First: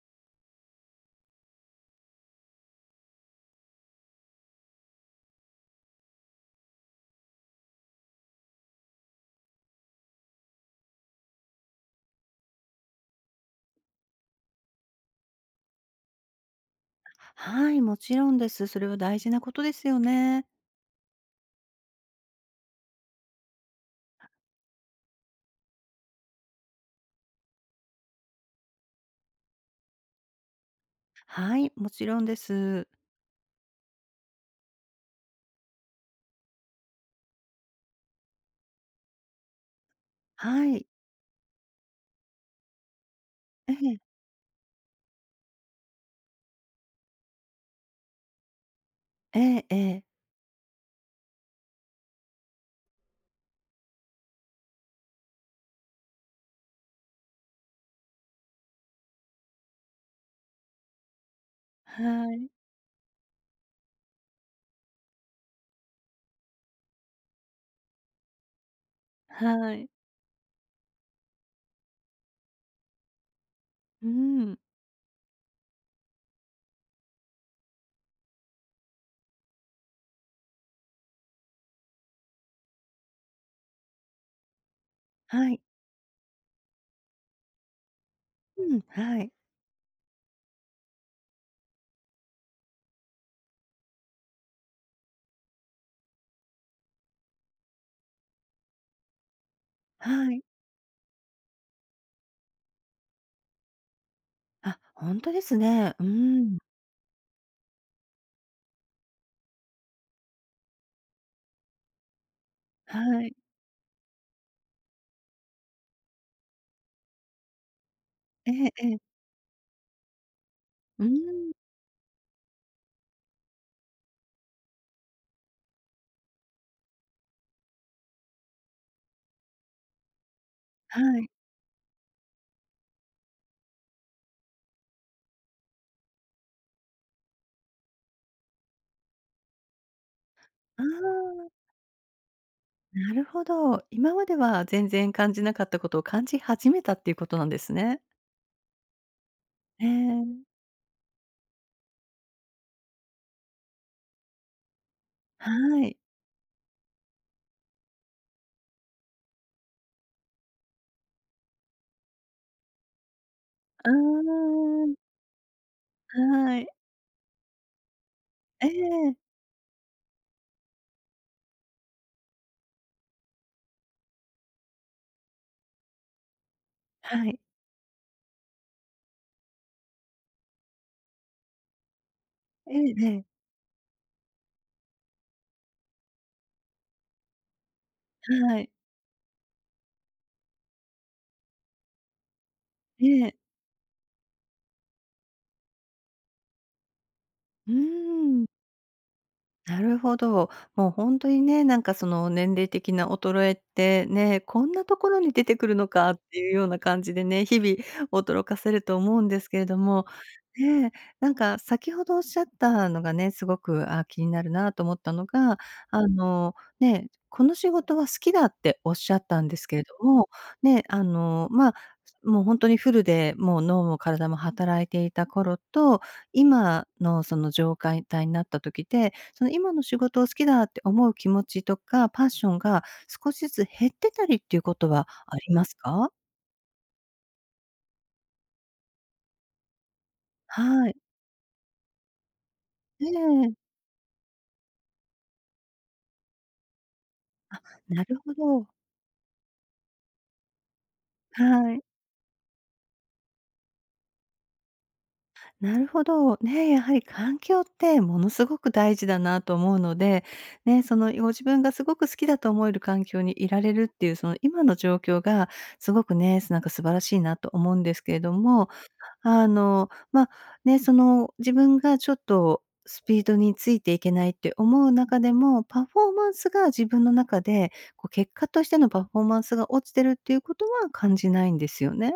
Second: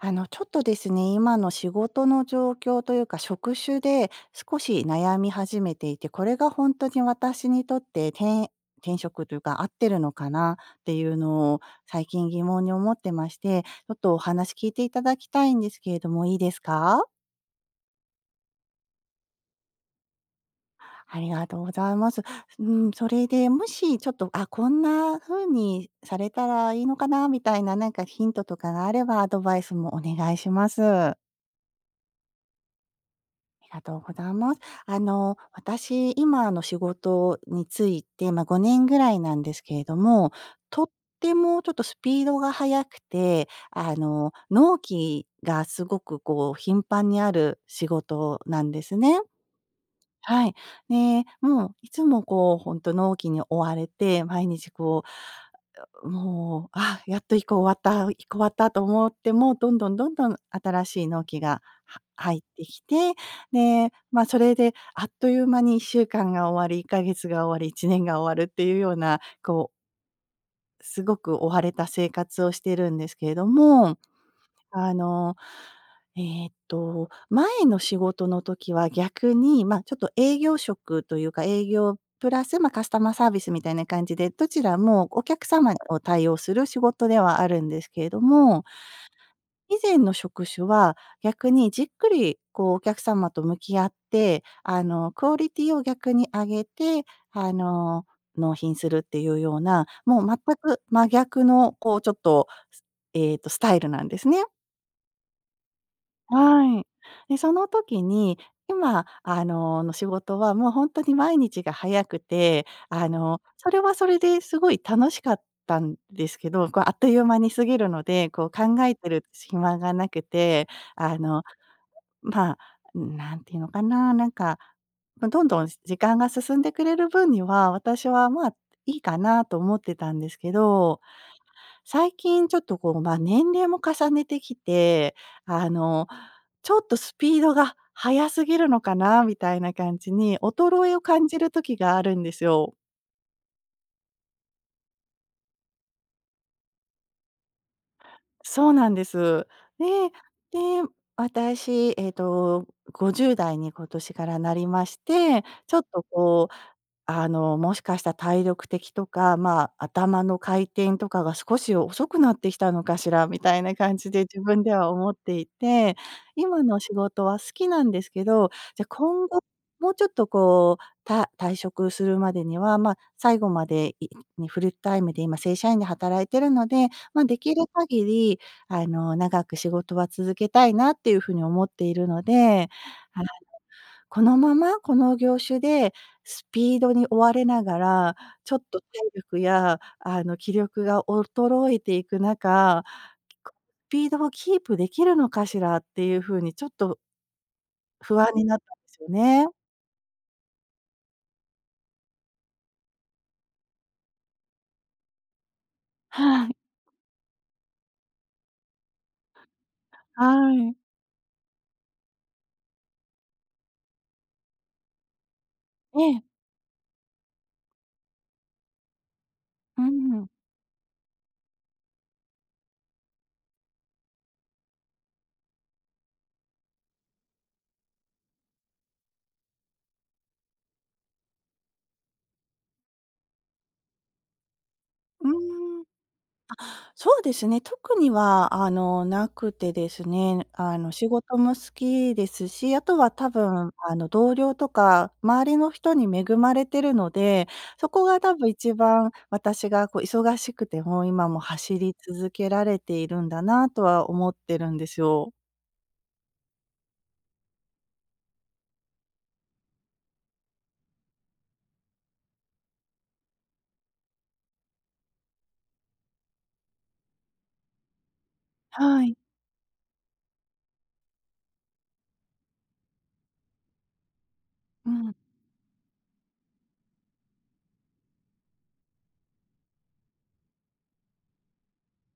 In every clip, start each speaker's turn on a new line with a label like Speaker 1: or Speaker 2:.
Speaker 1: ちょっとですね、今の仕事の状況というか、職種で少し悩み始めていて、これが本当に私にとって転職というか、合ってるのかなっていうのを最近疑問に思ってまして、ちょっとお話聞いていただきたいんですけれども、いいですか？
Speaker 2: はい、もちろんです。それは大事なことですよね。
Speaker 1: ありがとうございます。うん、それで、もしちょっと、あ、こんな風にされたらいいのかなみたいな、なんかヒントとかがあれば、アドバイスもお願いします。
Speaker 2: はい、もちろんです。
Speaker 1: ありがとうございます。私、今の仕事について、まあ、5年ぐらいなんですけれども、
Speaker 2: は
Speaker 1: と
Speaker 2: い。
Speaker 1: ってもちょっとスピードが速くて、
Speaker 2: ええ、
Speaker 1: 納期がすごくこう頻繁にある仕事なんですね。
Speaker 2: ええええ。
Speaker 1: はい。ねもういつもこうほんと納期に追われて、毎日こう、うもう、あ、やっと1こ終わった、1こ終わったと思っても、どんどんどんどん新しい納期がは
Speaker 2: は
Speaker 1: 入っ
Speaker 2: い、
Speaker 1: てきて、で、ま、それであっという間に1週間が終わり、1ヶ月が終わり、1年が終わるっていうような、こ
Speaker 2: はい。
Speaker 1: うすごく追われた生活をしてるんですけれども、
Speaker 2: うん、
Speaker 1: あの、前の仕事の時は逆に、まあ、ちょっと営業職というか、営業プラス、まあ、カスタマーサービスみたいな感じで、どちらもお客
Speaker 2: はい。
Speaker 1: 様を対応する仕事ではあるんですけれども、
Speaker 2: うん、はい、
Speaker 1: 以前の職種は逆にじっくりこうお客様と向き合って、クオリティを逆に上げて、あの、納品するっていうような、もう
Speaker 2: は
Speaker 1: 全
Speaker 2: い。
Speaker 1: く真逆のこうちょっと、スタイルなんですね。
Speaker 2: あ、ほんとですね。うーん、
Speaker 1: はい。で、その時に、今、の仕事はもうほんとに毎日が早くて、
Speaker 2: はい。
Speaker 1: それはそれですごい楽しかったんですけど、こう、あっという間に過ぎるので、こう、
Speaker 2: ええ
Speaker 1: 考
Speaker 2: え
Speaker 1: えて
Speaker 2: え。
Speaker 1: る暇がなくて、
Speaker 2: う
Speaker 1: あの、
Speaker 2: ん、
Speaker 1: まあ、何て言うのかな、なんか、ま、どんどん時間が進んでくれる分には、私は、まあ、いいかなと思ってたんですけど、
Speaker 2: はい。
Speaker 1: 最近ちょっとこう、ま、年齢も重ねてきて、あのちょっとスピードが速すぎるのかなみたいな感じに、
Speaker 2: あ
Speaker 1: 衰えを感じ
Speaker 2: あ、
Speaker 1: る時があるんですよ。
Speaker 2: なるほど。今までは全然感じなかったことを感じ始めたっていうことなんですね。
Speaker 1: そうなんです。
Speaker 2: え
Speaker 1: で、
Speaker 2: え、
Speaker 1: で、私、50代に今年からなりまして、
Speaker 2: は
Speaker 1: ちょっ
Speaker 2: い。
Speaker 1: とこうもしかしたら体力的とか、まあ、頭の回転とかが少し遅くなってきたのかしらみたいな
Speaker 2: う
Speaker 1: 感じで自分で
Speaker 2: ー
Speaker 1: は
Speaker 2: ん、
Speaker 1: 思っていて、
Speaker 2: は
Speaker 1: 今
Speaker 2: い。
Speaker 1: の仕事は好きなんですけど、
Speaker 2: え
Speaker 1: じゃあ
Speaker 2: え、
Speaker 1: 今後もうちょっとこう、退職するまでには、まあ、最後までいにフルタイムで今正社員で働いてるので、まあ、
Speaker 2: は
Speaker 1: で
Speaker 2: い。
Speaker 1: きる限り長く仕事は続けたいなっていうふうに思っているので、
Speaker 2: ええええ、
Speaker 1: このまま、この業種でスピードに追われながら、ちょ
Speaker 2: は
Speaker 1: っ
Speaker 2: い。
Speaker 1: と体力や、気力が衰えていく中、
Speaker 2: ええ、
Speaker 1: こスピードをキープできるのかしらっていう風にちょっと
Speaker 2: うー
Speaker 1: 不安に
Speaker 2: ん、
Speaker 1: なったんですよね。
Speaker 2: なるほど。もうほんとにね、なんかその年齢的な衰えってね、こんなところに出てくるのかって
Speaker 1: は
Speaker 2: いう
Speaker 1: い、
Speaker 2: ような感じでね、日々驚かせると思うんですけれども、
Speaker 1: はい。
Speaker 2: ね、なんか先ほどおっしゃったのがね、すごく、あ、気になるなと思ったのが、
Speaker 1: え
Speaker 2: あ
Speaker 1: え、
Speaker 2: の、ね、この仕事は好きだっておっしゃったんですけ
Speaker 1: う
Speaker 2: れど
Speaker 1: ん。
Speaker 2: も、ね、あの、ま、もうほんとにフルでもう脳も体も働いていた頃と、今のその状態になった時で、その今の仕事を好きだって思う気持ちとか、パッションが少しずつ減ってたりっていうことは
Speaker 1: う
Speaker 2: あります
Speaker 1: ーん。
Speaker 2: か？
Speaker 1: そうですね、特にはなくてですね、
Speaker 2: はい。
Speaker 1: 仕事も好きですし、あと
Speaker 2: え
Speaker 1: は多
Speaker 2: え。
Speaker 1: 分同僚とか周りの人に恵まれてるので、
Speaker 2: あ、
Speaker 1: そこ
Speaker 2: なる
Speaker 1: が
Speaker 2: ほ
Speaker 1: 多分
Speaker 2: ど。
Speaker 1: 一番私がこう忙しくても、今も
Speaker 2: は
Speaker 1: 走
Speaker 2: い。
Speaker 1: り続けられているんだなとは思ってるんですよ。
Speaker 2: なるほど。ね、やはり環境ってものすごく大事だなと思うので、ね、そのご自分がすごく好きだと思える環境にいられるっていう、その今の状況がすごくね、なんか素晴らしいなと思うんですけれども、
Speaker 1: はい。
Speaker 2: あの、ま、ね、その、自分がちょっとスピードについていけないって思
Speaker 1: う
Speaker 2: う
Speaker 1: ん。
Speaker 2: 中でも、パフォーマンスが自分の中で、こう、結果としてのパフォーマンスが落ちてるっていうことは感じないんですよね。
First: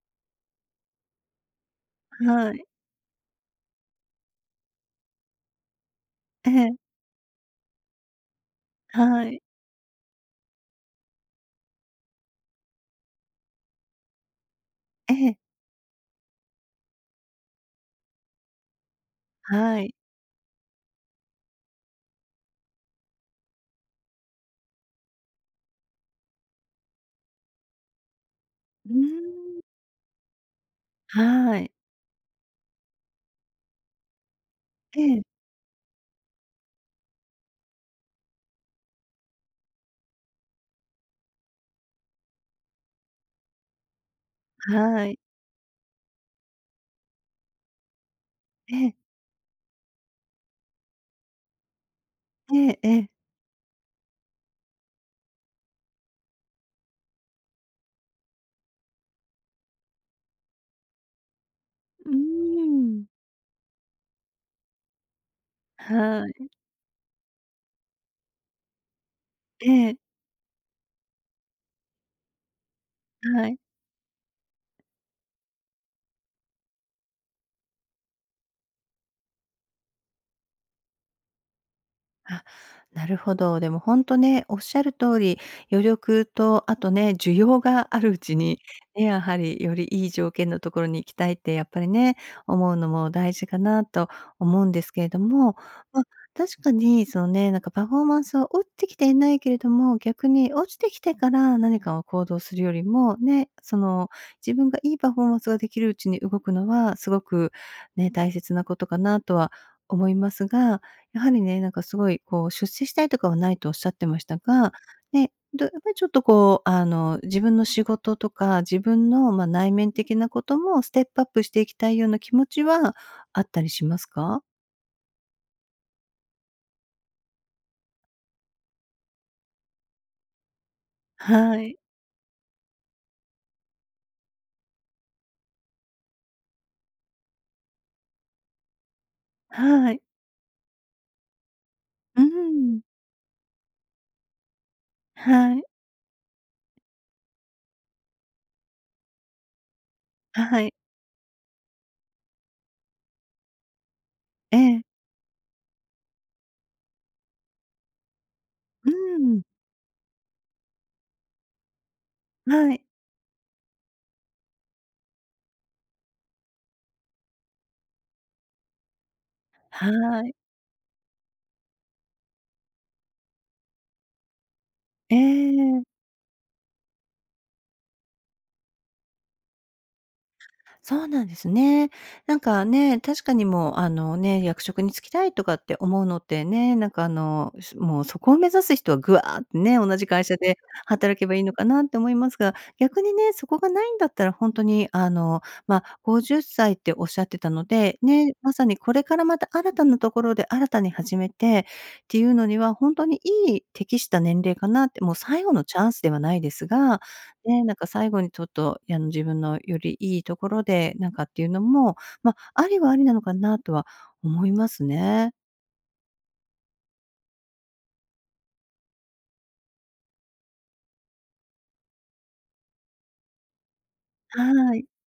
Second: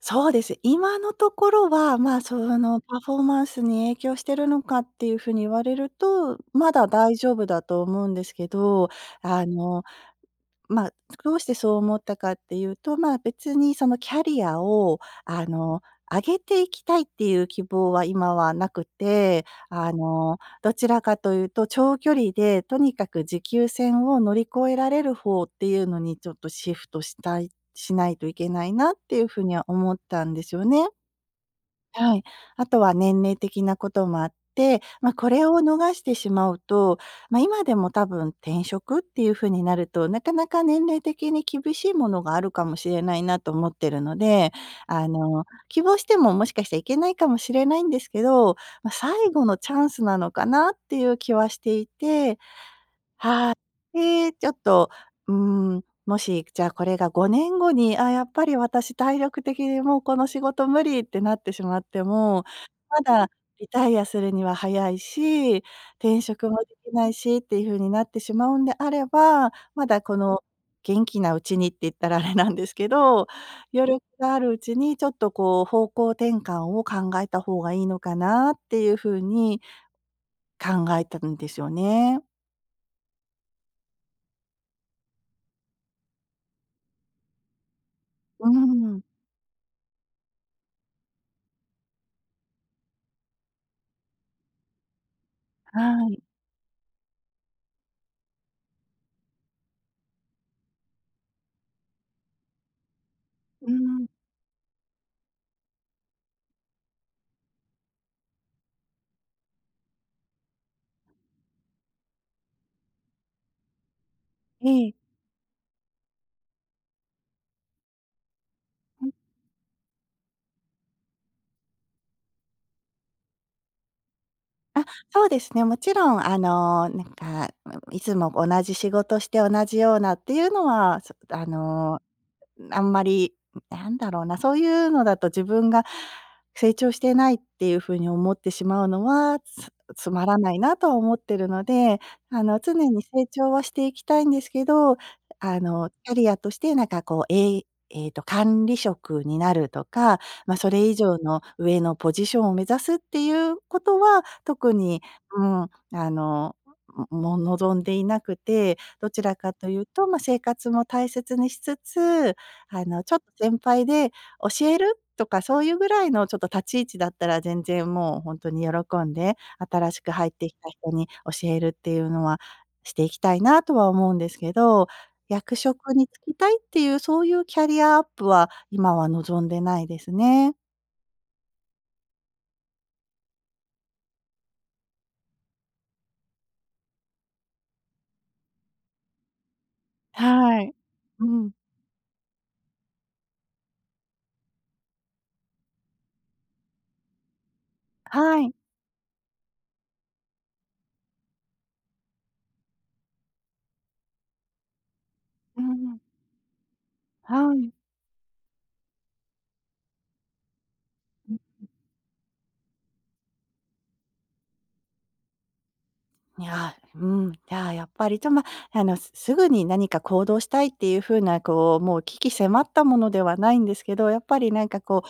Speaker 1: そうです。今のところは、まあ、そ
Speaker 2: はい。
Speaker 1: のパフォーマンスに影響してるのかっていうふうに言われると、
Speaker 2: え
Speaker 1: ま
Speaker 2: え、
Speaker 1: だ大丈夫だと思うんですけど、
Speaker 2: はい。
Speaker 1: あのまあ、どうしてそう思ったかっていうと、まあ、別にそのキャリアを
Speaker 2: ええ、
Speaker 1: あの、上げていきたいっていう希望は今はなくて、
Speaker 2: はい。
Speaker 1: どちらかというと長距離でとにかく持久戦を乗り越えられる方っていうのにちょっとシフトしたいしないといけないな
Speaker 2: う
Speaker 1: っ
Speaker 2: ー
Speaker 1: ていう風に
Speaker 2: ん。
Speaker 1: は思ったんですよね。
Speaker 2: はい。
Speaker 1: はい。あとは年齢的なこともあって、
Speaker 2: え
Speaker 1: まあ、こ
Speaker 2: え、
Speaker 1: れを逃してしまうと、まあ、今でも多分転職っていう風になると、なかなか年齢的に厳しいものがあるかもしれないなと思ってるので、
Speaker 2: はい。
Speaker 1: 希望してももしかしたらいけないかもしれないんですけど、
Speaker 2: え
Speaker 1: まあ、
Speaker 2: え、
Speaker 1: 最後のチャンスなのかなっていう気はしていて、
Speaker 2: ええええ。
Speaker 1: はい。で、ちょっと、もし、じゃあ、これが5年後に、あ、やっぱり私体力的にもうこの仕事無理ってなってしまって
Speaker 2: うー
Speaker 1: も、ま
Speaker 2: ん。
Speaker 1: だリタイアするには早いし、転
Speaker 2: は
Speaker 1: 職
Speaker 2: い。
Speaker 1: もできないしっていう風になってしまうんであれば、
Speaker 2: え
Speaker 1: ま
Speaker 2: え、
Speaker 1: だこの元気なうちにって言ったらあれなんですけど、
Speaker 2: はい。
Speaker 1: 余力があるうちにちょっとこう方向転換を考えた方がいいのかなっていう風に考えたんですよね。
Speaker 2: あ、なるほど。でも本当ね、おっしゃる通り、余力とあとね、需要があるうち
Speaker 1: うー
Speaker 2: に、
Speaker 1: ん、
Speaker 2: ね、やはりよりいい条件のところに行きたいってやっぱりね、思うのも大事かなと思うんですけれども、
Speaker 1: は
Speaker 2: まあ、
Speaker 1: い。
Speaker 2: 確かにそのね、なんかパフォーマンスは落ちてきていないけれども、逆に落ちてきてから何かを行動するよりも、ね、
Speaker 1: う
Speaker 2: そ
Speaker 1: ん、
Speaker 2: の自分がいいパフォーマンスができるうちに動くのはすごくね、大切なことかなとは思いますが、やはりね、なんかすごいこう出世したいとかはないとおっしゃってましたが、
Speaker 1: ええ。
Speaker 2: ね、どやっぱりちょっとこう、あの、自分の仕事とか、自
Speaker 1: う
Speaker 2: 分
Speaker 1: ん、
Speaker 2: の、ま、内面的なこともステップアップしていきたいような気持ちはあったりしますか？
Speaker 1: そうですね、もちろんなんか、いつも同じ仕事して同じようなっていうのは、そあ
Speaker 2: はい。
Speaker 1: の、あんまり、なんだろうな、そういうのだと自分が成長してないっていう風に思ってしまうのは、つ
Speaker 2: はい。
Speaker 1: つまらないなとは思ってるので、
Speaker 2: う
Speaker 1: 常
Speaker 2: ん。
Speaker 1: に成長はしていきたいんですけど、
Speaker 2: はい。
Speaker 1: キャリアとしてなんかこう、えいえっと、管理職になるとか、ま、
Speaker 2: は
Speaker 1: そ
Speaker 2: い。
Speaker 1: れ以上の上のポジションを目指すっていうことは、
Speaker 2: え
Speaker 1: 特
Speaker 2: え。
Speaker 1: に、うん、の、も望んでいなくて、
Speaker 2: う
Speaker 1: どちら
Speaker 2: ん。
Speaker 1: かというと、ま、生活も大切にしつつ
Speaker 2: はい。
Speaker 1: ちょっと先輩で教えるとか、そういうぐらいのちょっと立ち位置だったら、全然もうほんとに喜んで、
Speaker 2: は
Speaker 1: 新しく入っ
Speaker 2: い。
Speaker 1: てきた人に教えるっていうのはしていきたいなとは思うんですけど、
Speaker 2: え
Speaker 1: 役職
Speaker 2: え。
Speaker 1: に就きたいっていう、そういうキャリアアップは今は望んでないですね。
Speaker 2: そうなんですね。なんかね、確かにもう、あのね、役職に就きたいとかって思うのってね、なんかあの、すもうそこを目指す人はぐわーってね、同じ会社で
Speaker 1: はい。
Speaker 2: 働
Speaker 1: う
Speaker 2: けばいい
Speaker 1: ん、
Speaker 2: のかなって思いますが、逆にね、そこがないんだったら本当にあの、まあ、50歳っさいっておっしゃってたので、ね、
Speaker 1: は
Speaker 2: ま
Speaker 1: い。
Speaker 2: さにこれからまた新たなところで新たに始めてっていうのには、本当にいい適した年齢かなって、もう最後
Speaker 1: う
Speaker 2: の
Speaker 1: んう
Speaker 2: チャン
Speaker 1: ん。
Speaker 2: スではないですが、
Speaker 1: は
Speaker 2: ね、
Speaker 1: い。
Speaker 2: なんか最後にちょっと、あの、自分のよりいいところで、なんかっていうのも、ま、ありはありなのかなとは思いますね。
Speaker 1: いや、うん、じゃあ、やっぱり、と、ま、すぐに何か行動したいっていう風な、こう、もう鬼気迫ったものではないんですけど、やっぱりなん
Speaker 2: は
Speaker 1: か
Speaker 2: い。
Speaker 1: こ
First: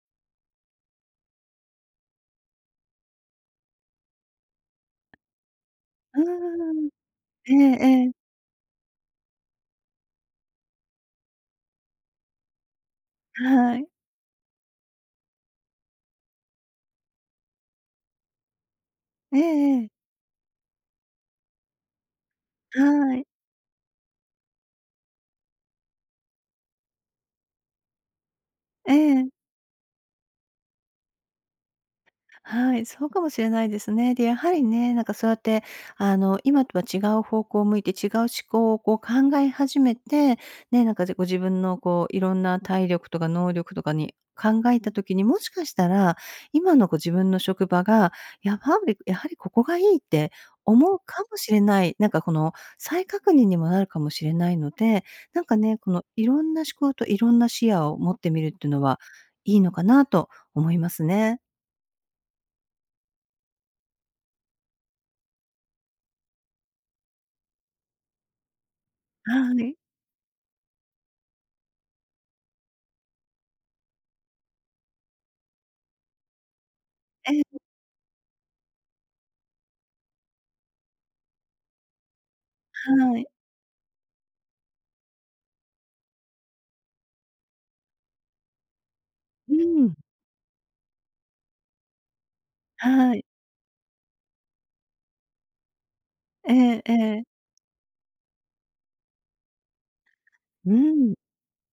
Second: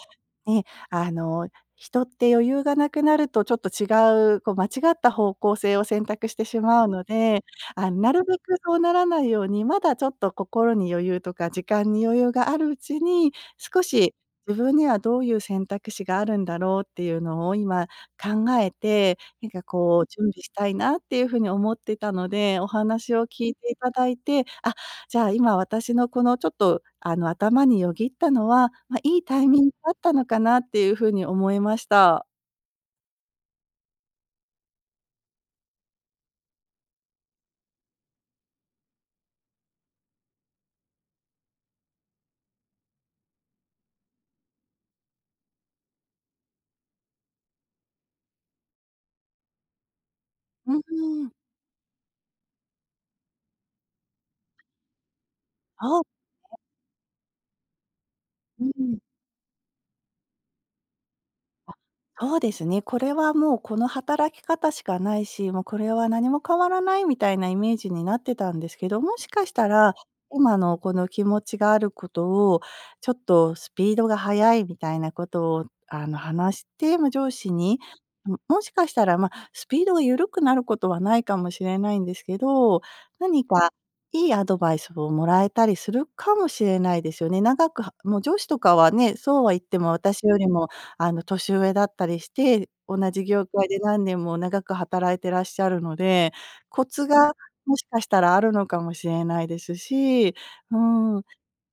Speaker 1: うね、あの、人って余裕がなくなるとちょっと違う、こう間違った方向性を選
Speaker 2: う
Speaker 1: 択してし
Speaker 2: ー
Speaker 1: まう
Speaker 2: ん。
Speaker 1: ので、
Speaker 2: ええ
Speaker 1: あ、
Speaker 2: え
Speaker 1: なる
Speaker 2: え。
Speaker 1: べくそうならないように、まだちょっと心に余裕とか時間に余裕があるうちに、
Speaker 2: は
Speaker 1: 少
Speaker 2: い。
Speaker 1: し自分にはどういう選択肢があるんだろうっていうのを今考えて、
Speaker 2: ええ
Speaker 1: なんか
Speaker 2: ええ。
Speaker 1: こう準備したいなっていうふうに思ってたので、お話
Speaker 2: は
Speaker 1: を
Speaker 2: い。
Speaker 1: 聞いていただいて、あじゃあ、今私のこのちょっと、頭によぎったのは、
Speaker 2: え
Speaker 1: ま、いい
Speaker 2: え。
Speaker 1: タイミングだったのかなっていう風に思いました。
Speaker 2: はい、そうかもしれないですね。で、やはりね、なんかそうやって、あの、今とは違う方向を向いて、違う思考をこう考え始めて、ね、なんかご自分のこう、いろんな体力とか能力とかに考えた時に、もしかしたら、今のご自分の職場が、やはり、やはりここがいいって
Speaker 1: うー
Speaker 2: 思うか
Speaker 1: ん。
Speaker 2: もしれない、なんかこの再確認にもなるかもしれないので、なんかね、こ
Speaker 1: あ、
Speaker 2: のいろんな思考といろんな視野を持ってみるっ
Speaker 1: う
Speaker 2: ていうの
Speaker 1: ん。
Speaker 2: は、いいのかなと思いますね。
Speaker 1: あ、そうですね。これはもうこの働き方しかないし、もうこれは何も変わらないみたいなイメージになってたんですけど、もしかし
Speaker 2: は
Speaker 1: た
Speaker 2: い。
Speaker 1: ら、今のこの気持ちがあることを、ちょっとスピードが速いみたいなことを話して、ま、上
Speaker 2: え
Speaker 1: 司
Speaker 2: え、
Speaker 1: に、もしかしたら、ま、スピードが緩くなることはないかもしれないんですけど、
Speaker 2: はい。
Speaker 1: 何かいいアドバイスをもらえたりするかもしれないですよね。長くはもう上司とかはね、そうは
Speaker 2: う
Speaker 1: 言っても
Speaker 2: ん。
Speaker 1: 私よりも年上だったりして、同
Speaker 2: は
Speaker 1: じ
Speaker 2: い。
Speaker 1: 業界で何年も長く働いてらっしゃるので、
Speaker 2: ええ
Speaker 1: コ
Speaker 2: え
Speaker 1: ツが
Speaker 2: え。
Speaker 1: もしかしたらあるのかもしれないですし、
Speaker 2: う
Speaker 1: う
Speaker 2: ん。
Speaker 1: ん、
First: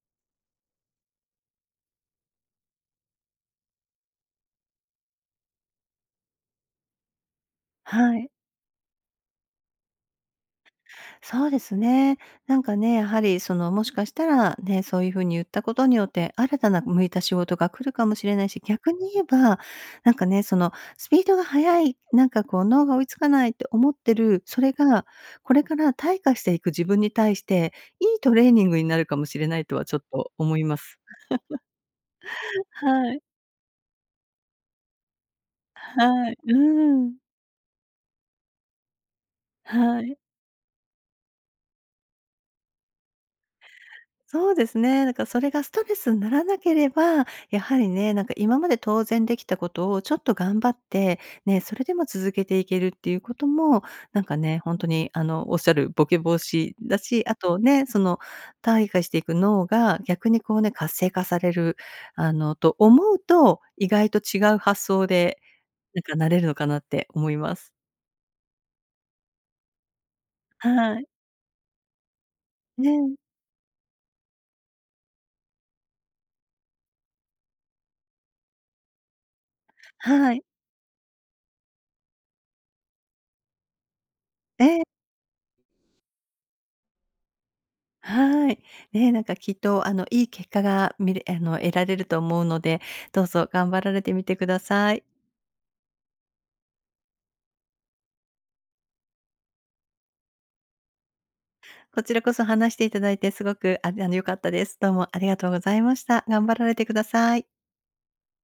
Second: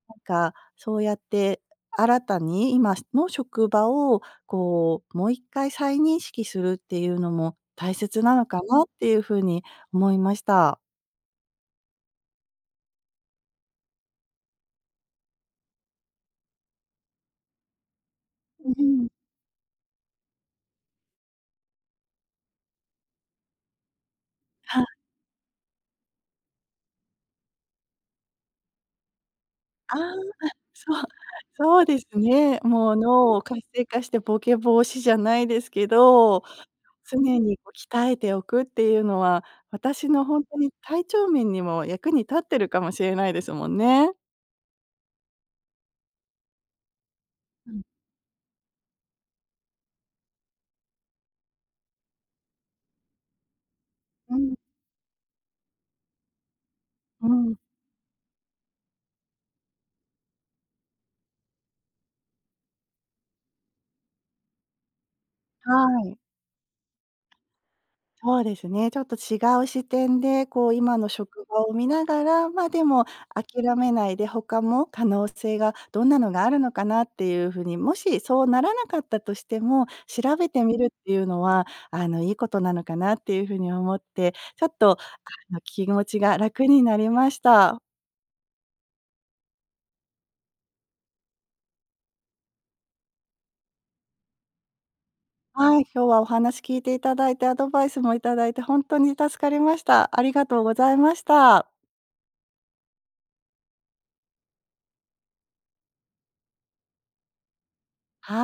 Speaker 1: なんかそうやって新たに今の職場をこう、もう一回再認識するっていうのも大
Speaker 2: は
Speaker 1: 切
Speaker 2: い。
Speaker 1: なのかなっていうふうに思いました。
Speaker 2: そうですね。なんかね、やはりその、もしかしたらね、そういう風に言ったことによって、新たな向いた仕事が来るかもしれないし、
Speaker 1: う
Speaker 2: 逆
Speaker 1: ん。
Speaker 2: に言えば、なんかね、そのスピードが速い、なんかこう脳が追いつかないって思ってる、それ
Speaker 1: は
Speaker 2: がこれから退化していく自分に対して、いいトレーニングになるかもしれないとはち
Speaker 1: あ
Speaker 2: ょっ
Speaker 1: あ、
Speaker 2: と思います。
Speaker 1: そう、そうですね。もう
Speaker 2: はい、
Speaker 1: 脳を活性化してボケ防止じゃないですけ
Speaker 2: はい、
Speaker 1: ど
Speaker 2: うん、
Speaker 1: 常にこう鍛えておくっていうのは、
Speaker 2: は
Speaker 1: 私
Speaker 2: い。
Speaker 1: のほんとに体調面にも役に立ってるかもしれないですもんね。
Speaker 2: そうですね。だからそれがストレスにならなければ、や
Speaker 1: う
Speaker 2: は
Speaker 1: ん、
Speaker 2: りね、なんか今まで当然できたことをちょっと頑張って、ね、それでも続けていけるっていうことも、なん
Speaker 1: う
Speaker 2: か
Speaker 1: ん、
Speaker 2: ね、本当にあの、おっしゃるボケ防止だし、
Speaker 1: う
Speaker 2: あ
Speaker 1: ん、
Speaker 2: とね、その退化していく脳が逆にこうね、活性化される、あの、と思うと、意外と違う発想で、
Speaker 1: は
Speaker 2: なんか
Speaker 1: い。
Speaker 2: なれるのかなって思います。
Speaker 1: そうですね、ちょっと違う視点で、こう今
Speaker 2: はい。
Speaker 1: の職場を見ながら、ま、でも
Speaker 2: ね。
Speaker 1: 諦めないで、他も可能性がどんなのがあるのかなっていう風に、もしそうならなかったとしても、
Speaker 2: は
Speaker 1: 調
Speaker 2: い。
Speaker 1: べてみるっていうのは、いいことなのかなっていう風に思って、ち
Speaker 2: え
Speaker 1: ょっ
Speaker 2: え。
Speaker 1: と、気持ちが楽になりました。
Speaker 2: はい。ね、なんかきっとあのいい結果が見れあの得られると思うので、どうぞ頑張られてみてください。
Speaker 1: はい、今日はお話聞いていただいて、アドバイスもいただいて、本当に助かりました。ありがとうございました。
Speaker 2: こちらこそ話していただいてすごくあの良かったです。どうもありがとうございました。頑張られてください。
Speaker 1: はい